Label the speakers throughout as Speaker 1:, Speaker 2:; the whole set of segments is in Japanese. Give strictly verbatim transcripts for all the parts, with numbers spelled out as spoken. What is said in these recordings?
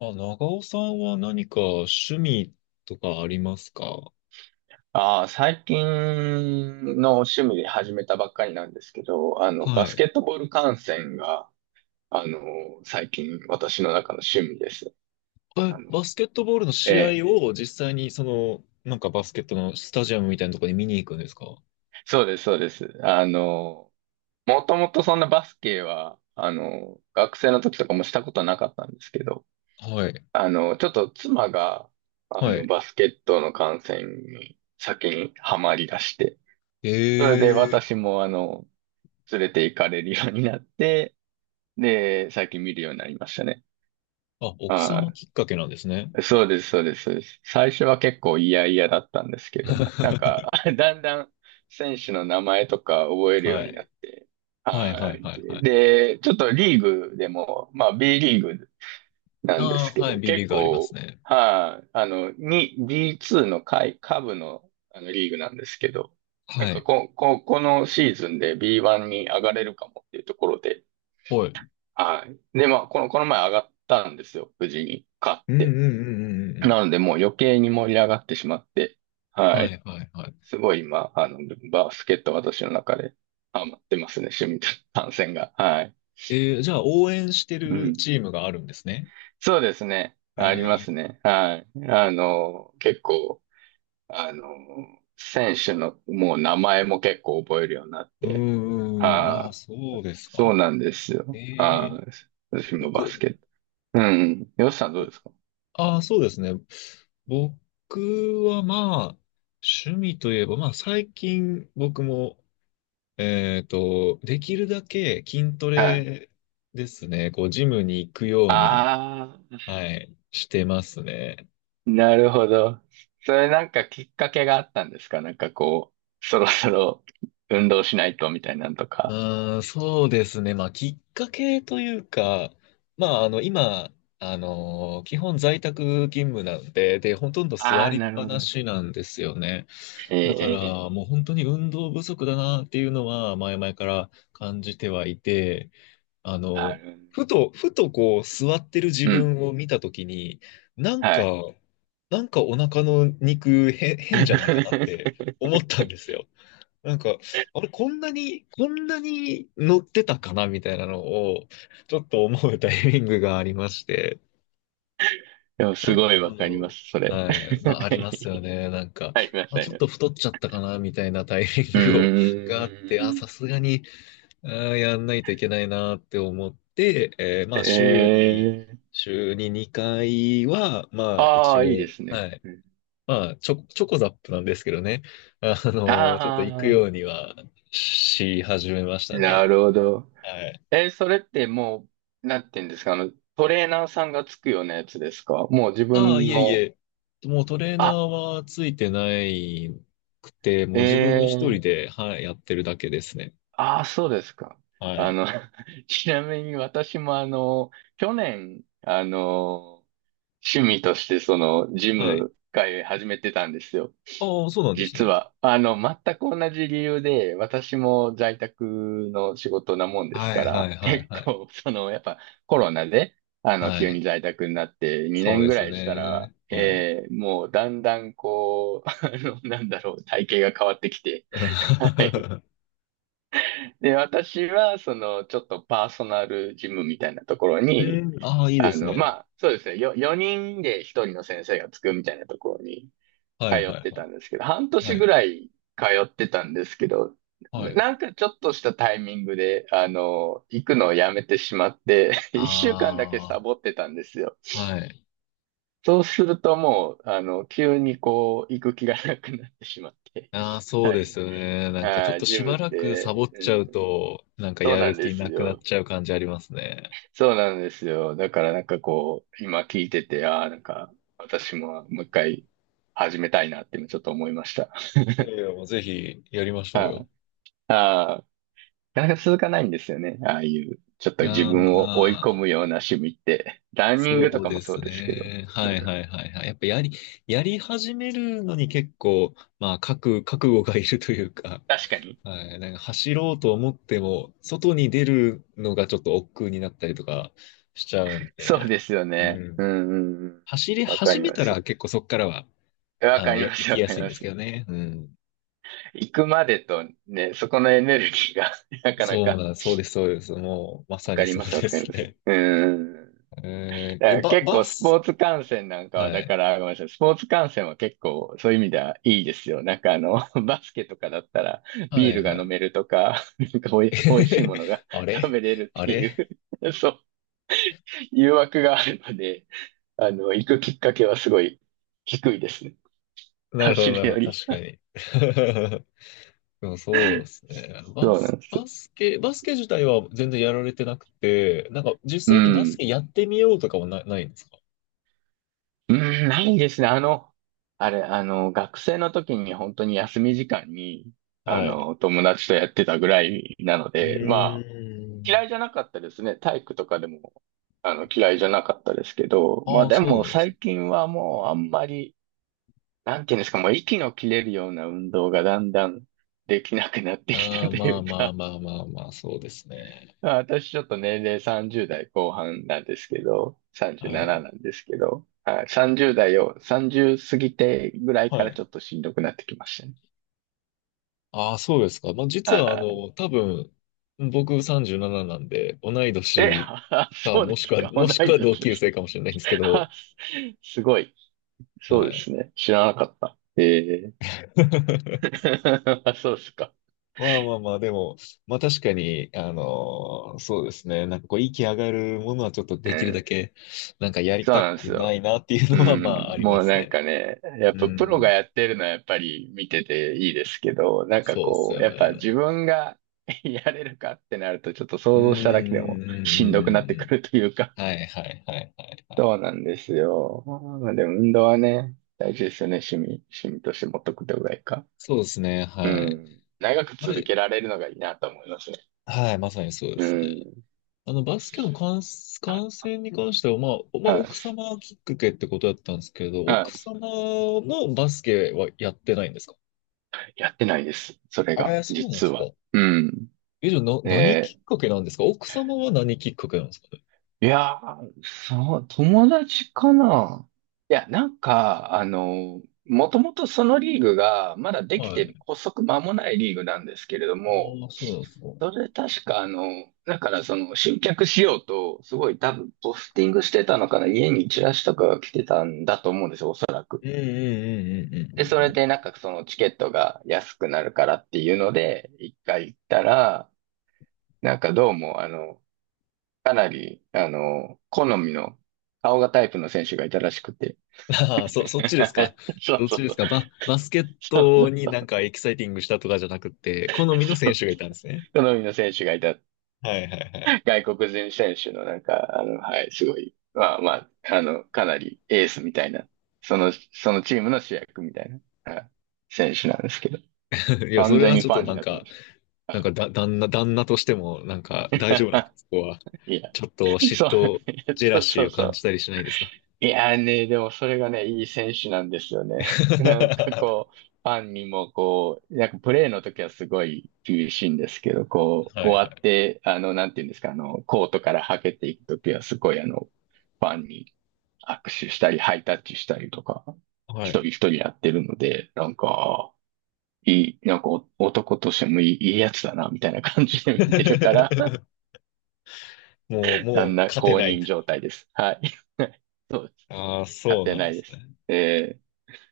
Speaker 1: あ、長尾さんは何か趣味とかありますか？
Speaker 2: ああ、最近の趣味で始めたばっかりなんですけど、あの、
Speaker 1: は
Speaker 2: バス
Speaker 1: い。
Speaker 2: ケットボール観戦が、あの、最近私の中の趣味です。
Speaker 1: え、
Speaker 2: あの、
Speaker 1: バスケットボールの
Speaker 2: え
Speaker 1: 試
Speaker 2: え、
Speaker 1: 合を実際にその、なんかバスケットのスタジアムみたいなところに見に行くんですか？
Speaker 2: そうです、そうです。あの、もともとそんなバスケは、あの、学生の時とかもしたことはなかったんですけど、
Speaker 1: はい。
Speaker 2: あの、ちょっと妻が、あ
Speaker 1: は
Speaker 2: の、
Speaker 1: い。
Speaker 2: バスケットの観戦に先にハマり出して、それで
Speaker 1: え
Speaker 2: 私
Speaker 1: え。
Speaker 2: も、あの、連れて行かれるようになって、で、最近見るようになりましたね。
Speaker 1: あ、奥様
Speaker 2: は
Speaker 1: きっかけなんですね。
Speaker 2: い。そうです、そうです、そうです。最初は結構嫌々だったんですけども、なんか、だんだん選手の名前とか覚えるよう
Speaker 1: は
Speaker 2: にな
Speaker 1: い。
Speaker 2: って、
Speaker 1: はい、は
Speaker 2: は
Speaker 1: い、
Speaker 2: い。
Speaker 1: はい、はい。
Speaker 2: で、ちょっとリーグでも、まあ B リーグなんで
Speaker 1: ああ、
Speaker 2: すけ
Speaker 1: はい、
Speaker 2: ど、
Speaker 1: B リ
Speaker 2: 結
Speaker 1: ーグあります
Speaker 2: 構、
Speaker 1: ね。
Speaker 2: はい、あの、に、ビーツー の下位、下部の、あのリーグなんですけど、なん
Speaker 1: は
Speaker 2: か
Speaker 1: い。
Speaker 2: こ、こ、このシーズンで ビーワン に上がれるかもっていうところで、
Speaker 1: はい。
Speaker 2: はい。で、まあ、この、この前上がったんですよ。無事に買っ
Speaker 1: うん、うん、
Speaker 2: て。
Speaker 1: うん、うん、うんう
Speaker 2: な
Speaker 1: ん。
Speaker 2: ので、もう余計に盛り上がってしまって、は
Speaker 1: は
Speaker 2: い。
Speaker 1: い、はい、はい。
Speaker 2: すごい今、あの、バスケット私の中でハマってますね。趣味と単線が。はい。
Speaker 1: えー、じゃあ応援して
Speaker 2: う
Speaker 1: る
Speaker 2: ん。
Speaker 1: チームがあるんですね。
Speaker 2: そうですね。
Speaker 1: え
Speaker 2: あります
Speaker 1: ー。
Speaker 2: ね。はい。あの、結構、あの、選手のもう名前も結構覚えるようになっ
Speaker 1: う
Speaker 2: て。
Speaker 1: ーん、ああ、
Speaker 2: はい。
Speaker 1: そうです
Speaker 2: そ
Speaker 1: か。
Speaker 2: うなんです
Speaker 1: え
Speaker 2: よ。
Speaker 1: え、
Speaker 2: はい。私もバス
Speaker 1: 僕、
Speaker 2: ケット。うん。よしさんどうですか？
Speaker 1: ああ、そうですね。僕はまあ、趣味といえば、まあ最近僕も、えっと、できるだけ筋ト
Speaker 2: はい。
Speaker 1: レですね。こう、ジムに行くように、
Speaker 2: ああ、
Speaker 1: はい、してますね。
Speaker 2: なるほど。それなんかきっかけがあったんですか？なんかこう、そろそろ運動しないとみたいなんと
Speaker 1: う
Speaker 2: か。
Speaker 1: ーん、そうですね。まあ、きっかけというか、まあ、あの、今、あの、基本在宅勤務なんで、で、ほとんど
Speaker 2: あ
Speaker 1: 座
Speaker 2: あ、
Speaker 1: りっ
Speaker 2: なる
Speaker 1: ぱ
Speaker 2: ほ
Speaker 1: な
Speaker 2: ど。
Speaker 1: しなんですよね。
Speaker 2: え
Speaker 1: だか
Speaker 2: え、
Speaker 1: らもう本当に運動不足だなっていうのは前々から感じてはいて、あ
Speaker 2: あ
Speaker 1: の、
Speaker 2: る。
Speaker 1: ふと、ふとこう座ってる自
Speaker 2: うん、
Speaker 1: 分を見たときに、なんか、
Speaker 2: はい。
Speaker 1: なんかお腹の肉へ変じゃないかなって思ったんです よ。なんか、あれ、こんなに、こんなに乗ってたかなみたいなのを、ちょっと思うタイミングがありまして。
Speaker 2: でも
Speaker 1: ちょ
Speaker 2: す
Speaker 1: っ
Speaker 2: ごいわかりま
Speaker 1: と、
Speaker 2: す、それ。
Speaker 1: はい、まあ、ありますよね。なんか、
Speaker 2: ありま
Speaker 1: ま
Speaker 2: す、
Speaker 1: あ、
Speaker 2: あ
Speaker 1: ち
Speaker 2: り
Speaker 1: ょっ
Speaker 2: ま
Speaker 1: と
Speaker 2: す。
Speaker 1: 太っちゃったかな、みたいなタイミ
Speaker 2: う
Speaker 1: ングを があって、あ、
Speaker 2: ー
Speaker 1: さ
Speaker 2: ん。
Speaker 1: すがに、あー、やんないといけないなって思って、えーまあ、週
Speaker 2: え
Speaker 1: に、
Speaker 2: え、
Speaker 1: 週ににかいは、まあ、
Speaker 2: あ
Speaker 1: 一応、
Speaker 2: あ、いいですね。
Speaker 1: はい。まあ、チョ、チョコザップなんですけどね。あの、ちょっと行く
Speaker 2: あ
Speaker 1: よう
Speaker 2: あ
Speaker 1: にはし始めました
Speaker 2: ー、な
Speaker 1: ね。
Speaker 2: るほど。
Speaker 1: はい。
Speaker 2: え、それってもう、なんて言うんですか、あの、トレーナーさんがつくようなやつですか？もう自
Speaker 1: ああ、
Speaker 2: 分
Speaker 1: いえい
Speaker 2: の、
Speaker 1: え。もうトレーナー
Speaker 2: あ、
Speaker 1: はついてないくて、もう自分一人
Speaker 2: ええ、
Speaker 1: で、はい、やってるだけですね。
Speaker 2: ああ、そうですか。
Speaker 1: は
Speaker 2: あ
Speaker 1: い。
Speaker 2: の、ちなみに私もあの、去年、あの、趣味としてそのジ
Speaker 1: はい。
Speaker 2: ム会始めてたんですよ。
Speaker 1: ああ、そうなんです
Speaker 2: 実
Speaker 1: ね。
Speaker 2: は、あの、全く同じ理由で、私も在宅の仕事なもんです
Speaker 1: はい、
Speaker 2: か
Speaker 1: は
Speaker 2: ら、
Speaker 1: い、はい、
Speaker 2: 結
Speaker 1: はい。
Speaker 2: 構、その、やっぱコロナで、あの、
Speaker 1: は
Speaker 2: 急
Speaker 1: い。
Speaker 2: に在宅になって2
Speaker 1: そう
Speaker 2: 年
Speaker 1: で
Speaker 2: ぐ
Speaker 1: す
Speaker 2: らいしたら、
Speaker 1: ね。はい。
Speaker 2: えーもうだんだんこう、あの、なんだろう、体型が変わってきて、はい。
Speaker 1: え
Speaker 2: で、私は、その、ちょっとパーソナルジムみたいなところに
Speaker 1: ー、ああ、いいで
Speaker 2: あ
Speaker 1: す
Speaker 2: の、ま
Speaker 1: ね。
Speaker 2: あ、そうですね。よ、よにんでひとりの先生がつくみたいなところに
Speaker 1: は
Speaker 2: 通
Speaker 1: い、
Speaker 2: っ
Speaker 1: はい、
Speaker 2: て
Speaker 1: はい。
Speaker 2: たんですけど、半年
Speaker 1: は
Speaker 2: ぐ
Speaker 1: い、
Speaker 2: らい通ってたんですけど、
Speaker 1: は
Speaker 2: な
Speaker 1: い。
Speaker 2: なんかちょっとしたタイミングで、あの、行くのをやめてしまって、
Speaker 1: あ
Speaker 2: いっしゅうかんだけサボってたんですよ。
Speaker 1: あ、はい。
Speaker 2: そうするともう、あの、急にこう、行く気がなくなってしまって。
Speaker 1: ああ、そう
Speaker 2: は
Speaker 1: で
Speaker 2: い。
Speaker 1: すよね。なんかちょっ
Speaker 2: あ、
Speaker 1: と
Speaker 2: ジ
Speaker 1: し
Speaker 2: ム
Speaker 1: ば
Speaker 2: っ
Speaker 1: らくサ
Speaker 2: て、
Speaker 1: ボっ
Speaker 2: う
Speaker 1: ちゃ
Speaker 2: ん、
Speaker 1: うと、なんか
Speaker 2: そう
Speaker 1: や
Speaker 2: な
Speaker 1: る
Speaker 2: んで
Speaker 1: 気
Speaker 2: す
Speaker 1: なくなっ
Speaker 2: よ。
Speaker 1: ちゃう感じありますね。
Speaker 2: そうなんですよ。だからなんかこう、今聞いてて、ああ、なんか私ももう一回始めたいなって今ちょっと思いました。
Speaker 1: いやいや、もうぜひやりま しょう
Speaker 2: あ
Speaker 1: よ。
Speaker 2: あ、なかなか続かないんですよね。ああいう、ちょっと自
Speaker 1: ああ、ま
Speaker 2: 分を追い込
Speaker 1: あ、
Speaker 2: むような趣味って。ランニングと
Speaker 1: そう
Speaker 2: か
Speaker 1: で
Speaker 2: もそう
Speaker 1: す
Speaker 2: ですけど。
Speaker 1: ね。はいはいはいはい。やっぱやり、やり始めるのに結構、まあ、覚、覚悟がいるというか、
Speaker 2: 確かに。
Speaker 1: はい、なんか走ろうと思っても、外に出るのがちょっと億劫になったりとかしちゃうん
Speaker 2: そう
Speaker 1: で、
Speaker 2: ですよね。
Speaker 1: う
Speaker 2: う
Speaker 1: ん。
Speaker 2: んうんうん。
Speaker 1: 走り
Speaker 2: わか
Speaker 1: 始
Speaker 2: り
Speaker 1: め
Speaker 2: ま
Speaker 1: たら
Speaker 2: す。
Speaker 1: 結構そっからは、
Speaker 2: わ
Speaker 1: あ
Speaker 2: か
Speaker 1: の、
Speaker 2: り
Speaker 1: や、
Speaker 2: ま
Speaker 1: 行
Speaker 2: す、
Speaker 1: き
Speaker 2: わ
Speaker 1: や
Speaker 2: かり
Speaker 1: すいん
Speaker 2: ま
Speaker 1: です
Speaker 2: す。
Speaker 1: けどね。うん。
Speaker 2: 行くまでとね、そこのエネルギーが なかな
Speaker 1: そう
Speaker 2: か
Speaker 1: なん、そうです、そうです。もう、ま
Speaker 2: わ
Speaker 1: さ
Speaker 2: か
Speaker 1: に
Speaker 2: り
Speaker 1: そう
Speaker 2: ます、わ
Speaker 1: で
Speaker 2: かり
Speaker 1: す
Speaker 2: ます。
Speaker 1: ね。
Speaker 2: うん。
Speaker 1: えー、え、
Speaker 2: だ
Speaker 1: ば、
Speaker 2: 結
Speaker 1: バ
Speaker 2: 構スポー
Speaker 1: ス。
Speaker 2: ツ観戦なんかは、
Speaker 1: は
Speaker 2: だか
Speaker 1: い。
Speaker 2: ら、ごめんなさい、スポーツ観戦は結構そういう意味ではいいですよ。なんかあの、バスケとかだったらビ
Speaker 1: は
Speaker 2: ー
Speaker 1: い
Speaker 2: ルが
Speaker 1: は
Speaker 2: 飲
Speaker 1: い
Speaker 2: めるとか、なんかおい、おいしいものが
Speaker 1: あ
Speaker 2: 食
Speaker 1: れ
Speaker 2: べれるっ
Speaker 1: あ
Speaker 2: てい
Speaker 1: れ
Speaker 2: う、そう、誘惑があるので、あの、行くきっかけはすごい低いですね。
Speaker 1: なるほど、
Speaker 2: 走
Speaker 1: なる
Speaker 2: る
Speaker 1: ほ
Speaker 2: よ
Speaker 1: ど。
Speaker 2: り。
Speaker 1: 確かに。でもそうですね。バ
Speaker 2: そうな
Speaker 1: ス、
Speaker 2: んです。
Speaker 1: バスケ、バスケ自体は全然やられてなくて、なんか
Speaker 2: う
Speaker 1: 実際にバス
Speaker 2: ん。
Speaker 1: ケやってみようとかもな、ないんですか？
Speaker 2: うん、ないですね。あの、あれ、あの、学生の時に本当に休み時間に、あ
Speaker 1: はい。
Speaker 2: の、友達とやってたぐらいなの
Speaker 1: うー
Speaker 2: で、まあ、
Speaker 1: ん。
Speaker 2: 嫌いじゃなかったですね。体育とかでも、あの、嫌いじゃなかったですけど、まあ
Speaker 1: ああ、
Speaker 2: で
Speaker 1: そう
Speaker 2: も
Speaker 1: なんです
Speaker 2: 最
Speaker 1: ね。
Speaker 2: 近はもうあんまり、なんていうんですか、もう息の切れるような運動がだんだんできなくなってき
Speaker 1: あ
Speaker 2: た
Speaker 1: あ、
Speaker 2: と
Speaker 1: ま
Speaker 2: い
Speaker 1: あ
Speaker 2: う
Speaker 1: まあ
Speaker 2: か、
Speaker 1: まあまあまあ、そうですね。
Speaker 2: まあ私ちょっと年齢さんじゅう代後半なんですけど、
Speaker 1: は
Speaker 2: さんじゅうななな
Speaker 1: い。
Speaker 2: ななんですけど、はい、さんじゅう代を、さんじゅう過ぎてぐらい
Speaker 1: は
Speaker 2: からち
Speaker 1: い。
Speaker 2: ょっとしんどくなってきましたね。
Speaker 1: ああ、そうですか。まあ実はあ
Speaker 2: はい。
Speaker 1: の、多分、僕さんじゅうなななななんで、同い
Speaker 2: え、
Speaker 1: 年 か、
Speaker 2: そう
Speaker 1: も
Speaker 2: で
Speaker 1: しく
Speaker 2: す
Speaker 1: は、
Speaker 2: か、同
Speaker 1: もしく
Speaker 2: い年
Speaker 1: は同
Speaker 2: で
Speaker 1: 級
Speaker 2: す。
Speaker 1: 生かもしれないんですけど、
Speaker 2: すごい。そ
Speaker 1: は
Speaker 2: うで
Speaker 1: い。
Speaker 2: すね。知らなかった。ええ あ、そうですか。
Speaker 1: まあまあまあ、でも、まあ確かに、あのーそうですね。なんかこう、息上がるものはちょっとで
Speaker 2: う
Speaker 1: きるだ
Speaker 2: ん。
Speaker 1: け、なんかやり
Speaker 2: そう
Speaker 1: た
Speaker 2: なんです
Speaker 1: くな
Speaker 2: よ。
Speaker 1: いなっていう
Speaker 2: う
Speaker 1: のは、まあ
Speaker 2: ん。
Speaker 1: ありま
Speaker 2: もう
Speaker 1: す
Speaker 2: なん
Speaker 1: ね。
Speaker 2: かね、やっ
Speaker 1: う
Speaker 2: ぱプロが
Speaker 1: ん。
Speaker 2: やってるのはやっぱり見てていいですけど、なんか
Speaker 1: そうっす
Speaker 2: こう、
Speaker 1: よ
Speaker 2: やっぱ自
Speaker 1: ね。
Speaker 2: 分が やれるかってなるとちょっと
Speaker 1: う
Speaker 2: 想
Speaker 1: ん、うん、
Speaker 2: 像しただけでも
Speaker 1: うん、
Speaker 2: しん
Speaker 1: うん、う
Speaker 2: どくなっ
Speaker 1: ん
Speaker 2: て
Speaker 1: う
Speaker 2: く
Speaker 1: ん。
Speaker 2: るというか。
Speaker 1: はい、はい、はい、はい、は い。
Speaker 2: そうなんですよ。まあでも運動はね、大事ですよね。趣味、趣味として持っとくってぐらいか。
Speaker 1: そうですね、
Speaker 2: う
Speaker 1: はい。
Speaker 2: ん。長く
Speaker 1: あ
Speaker 2: 続
Speaker 1: れ、
Speaker 2: けられるのがいいなと思いますね。
Speaker 1: はい、まさにそうで
Speaker 2: う
Speaker 1: すね。
Speaker 2: ん。
Speaker 1: あの、バスケの観、観戦に関しては、まあ、おまあ、
Speaker 2: はい。
Speaker 1: 奥様きっかけってことだったんですけど、
Speaker 2: は
Speaker 1: 奥
Speaker 2: い。
Speaker 1: 様もバスケはやってないんですか？
Speaker 2: やってないです。それが、
Speaker 1: えー、そうなんで
Speaker 2: 実
Speaker 1: すか。
Speaker 2: は。うん。
Speaker 1: え、じゃあ、な、何き
Speaker 2: え、
Speaker 1: っかけなんですか？奥様は何きっかけなんですかね？
Speaker 2: いやー、そう、友達かな。いや、なんか、あの、もともとそのリーグが、まだでき
Speaker 1: は
Speaker 2: て
Speaker 1: い。
Speaker 2: 発足間もないリーグなんですけれど
Speaker 1: あ
Speaker 2: も、
Speaker 1: あ、そうなんですか。う
Speaker 2: それ確か、あの、だからその集客しようと、すごい多分ポスティングしてたのかな、家にチラシとかが来てたんだと思うんですよ、おそらく。
Speaker 1: んうんうんうん
Speaker 2: で、そ
Speaker 1: うん
Speaker 2: れ
Speaker 1: うん。
Speaker 2: でなんかそのチケットが安くなるからっていうので、一回行ったら、なんかどうも、あの、かなり、あの、好みの顔がタイプの選手がいたらしくて。
Speaker 1: あ、 あ、そ、そっちですか。
Speaker 2: そう
Speaker 1: どっ
Speaker 2: そ
Speaker 1: ち
Speaker 2: う
Speaker 1: で
Speaker 2: そ
Speaker 1: す
Speaker 2: う。
Speaker 1: か？バ、バスケッ
Speaker 2: そうそ
Speaker 1: ト
Speaker 2: う
Speaker 1: に
Speaker 2: そ
Speaker 1: なん
Speaker 2: う。
Speaker 1: かエキサイティングしたとかじゃなくて、好みの
Speaker 2: そ
Speaker 1: 選
Speaker 2: う
Speaker 1: 手がいたんですね。
Speaker 2: 好みの選手がいた。
Speaker 1: はいはい
Speaker 2: 外国人選手のなんか、あの、はい、すごい。まあまあ、あの、かなりエースみたいな。その、そのチームの主役みたいな、はい、選手なんですけど。
Speaker 1: はい。いや、そ
Speaker 2: 完
Speaker 1: れ
Speaker 2: 全
Speaker 1: は
Speaker 2: に
Speaker 1: ちょっ
Speaker 2: ファ
Speaker 1: と
Speaker 2: ン
Speaker 1: な
Speaker 2: に
Speaker 1: ん
Speaker 2: なってま
Speaker 1: か、
Speaker 2: す。
Speaker 1: なん
Speaker 2: は
Speaker 1: かだ、旦那、旦那としても、なんか大丈夫なんですかそこは。
Speaker 2: い。いや、
Speaker 1: ちょっと嫉
Speaker 2: そう、
Speaker 1: 妬、ジェラ
Speaker 2: そう
Speaker 1: シ
Speaker 2: そ
Speaker 1: ーを
Speaker 2: うそ
Speaker 1: 感じ
Speaker 2: う。
Speaker 1: たりしないですか？
Speaker 2: いやーね、でもそれがね、いい選手なんですよね。なんかこう、ファンにもこう、なんかプレーの時はすごい厳しいんですけど、こう、
Speaker 1: はい
Speaker 2: 終わって、あの、なんていうんですか、あの、コートからはけていく時はすごいあの、ファンに握手したり、ハイタッチしたりとか、
Speaker 1: は
Speaker 2: 一
Speaker 1: い。は
Speaker 2: 人一
Speaker 1: い。
Speaker 2: 人やってるので、なんか、いい、なんかお男としてもいい、いいやつだな、みたいな感じで見てるから、
Speaker 1: もう、
Speaker 2: だ
Speaker 1: も
Speaker 2: ん
Speaker 1: う
Speaker 2: だん
Speaker 1: 勝て
Speaker 2: 公
Speaker 1: ない
Speaker 2: 認
Speaker 1: と。
Speaker 2: 状態です。はい。そうです。
Speaker 1: ああ、そ
Speaker 2: 勝
Speaker 1: う
Speaker 2: て
Speaker 1: なん
Speaker 2: な
Speaker 1: で
Speaker 2: い
Speaker 1: す
Speaker 2: です。
Speaker 1: ね。
Speaker 2: えー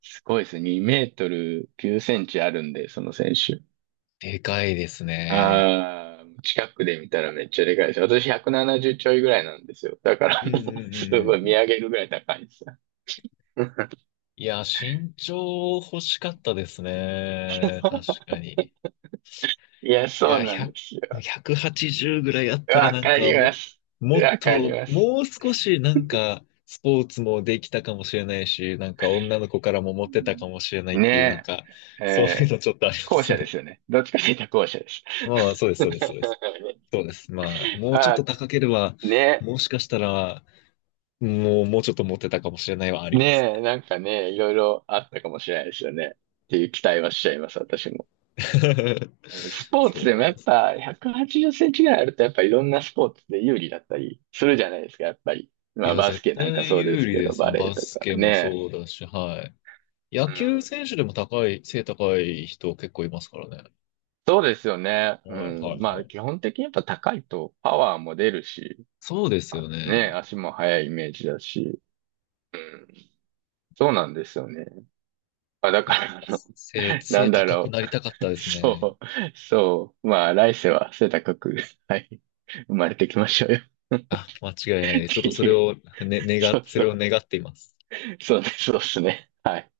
Speaker 2: すごいですね。にメートルきゅうセンチあるんで、その選手。
Speaker 1: でかいですね。
Speaker 2: ああ、近くで見たらめっちゃでかいです。私ひゃくななじゅうちょいぐらいなんですよ。だから
Speaker 1: うんうん
Speaker 2: も
Speaker 1: うん
Speaker 2: う、す
Speaker 1: う
Speaker 2: ごい
Speaker 1: んう
Speaker 2: 見
Speaker 1: ん。
Speaker 2: 上げるぐらい高いですよ。
Speaker 1: いや、身長欲しかったですね。確かに。
Speaker 2: いや、
Speaker 1: い
Speaker 2: そう
Speaker 1: や、
Speaker 2: なんです
Speaker 1: ひゃく、
Speaker 2: よ。
Speaker 1: ひゃくはちじゅうぐらいあったら
Speaker 2: わ
Speaker 1: なん
Speaker 2: か
Speaker 1: か
Speaker 2: りま
Speaker 1: も、
Speaker 2: す。
Speaker 1: もっ
Speaker 2: わかり
Speaker 1: と、
Speaker 2: ます。
Speaker 1: もう少しなんか、スポーツもできたかもしれないし、なんか女の子からもモテたかもしれないっていう、なん
Speaker 2: ね
Speaker 1: か、
Speaker 2: え、
Speaker 1: そうい
Speaker 2: え
Speaker 1: う
Speaker 2: ー、
Speaker 1: のちょっとありま
Speaker 2: 後
Speaker 1: す
Speaker 2: 者で
Speaker 1: ね。
Speaker 2: すよね。どっちかというと後者です。
Speaker 1: まあまあ、そうで す、
Speaker 2: ね、
Speaker 1: そうです、そうです。そうです。まあ、もうちょっ
Speaker 2: あ
Speaker 1: と高ければ、
Speaker 2: ー、ね、
Speaker 1: もしかしたら、もう、もうちょっと持ってたかもしれないはあります
Speaker 2: ね
Speaker 1: ね。
Speaker 2: え、なんかね、いろいろあったかもしれないですよね。っていう期待はしちゃいます、私も。ス ポー
Speaker 1: そ
Speaker 2: ツ
Speaker 1: う
Speaker 2: でも
Speaker 1: なん
Speaker 2: や
Speaker 1: で
Speaker 2: っ
Speaker 1: す。
Speaker 2: ぱひゃくはちじゅうセンチぐらいあるとやっぱいろんなスポーツで有利だったりするじゃないですか、やっぱり。
Speaker 1: い
Speaker 2: まあ
Speaker 1: や、
Speaker 2: バス
Speaker 1: 絶
Speaker 2: ケなんか
Speaker 1: 対
Speaker 2: そうで
Speaker 1: 有
Speaker 2: す
Speaker 1: 利
Speaker 2: け
Speaker 1: で
Speaker 2: ど、
Speaker 1: すよ。
Speaker 2: バレ
Speaker 1: バ
Speaker 2: ーと
Speaker 1: ス
Speaker 2: か
Speaker 1: ケも
Speaker 2: ね。
Speaker 1: そうだし、はい。野
Speaker 2: う
Speaker 1: 球
Speaker 2: ん。
Speaker 1: 選手でも高い、背高い人結構いますからね。
Speaker 2: そうですよね。う
Speaker 1: はい、は
Speaker 2: ん。
Speaker 1: い、
Speaker 2: ま
Speaker 1: は
Speaker 2: あ
Speaker 1: い。
Speaker 2: 基本的にやっぱ高いとパワーも出るし、
Speaker 1: そうですよね。
Speaker 2: ね、足も速いイメージだし。うん。そうなんですよね。まあだ
Speaker 1: や
Speaker 2: か
Speaker 1: っ
Speaker 2: ら
Speaker 1: ぱ
Speaker 2: あの、
Speaker 1: 背、
Speaker 2: なん
Speaker 1: 背
Speaker 2: だ
Speaker 1: 高く
Speaker 2: ろ
Speaker 1: なりたかった
Speaker 2: う。
Speaker 1: ですね。
Speaker 2: そう、そう。まあ来世は背高く、はい、生まれてきましょうよっ
Speaker 1: あ、間違いないです。ちょっ
Speaker 2: て
Speaker 1: とそれ
Speaker 2: いう。
Speaker 1: を、ね、願っ、
Speaker 2: そう
Speaker 1: そ
Speaker 2: そ
Speaker 1: れを
Speaker 2: う。
Speaker 1: 願っています。
Speaker 2: そうね、そうですね。はい。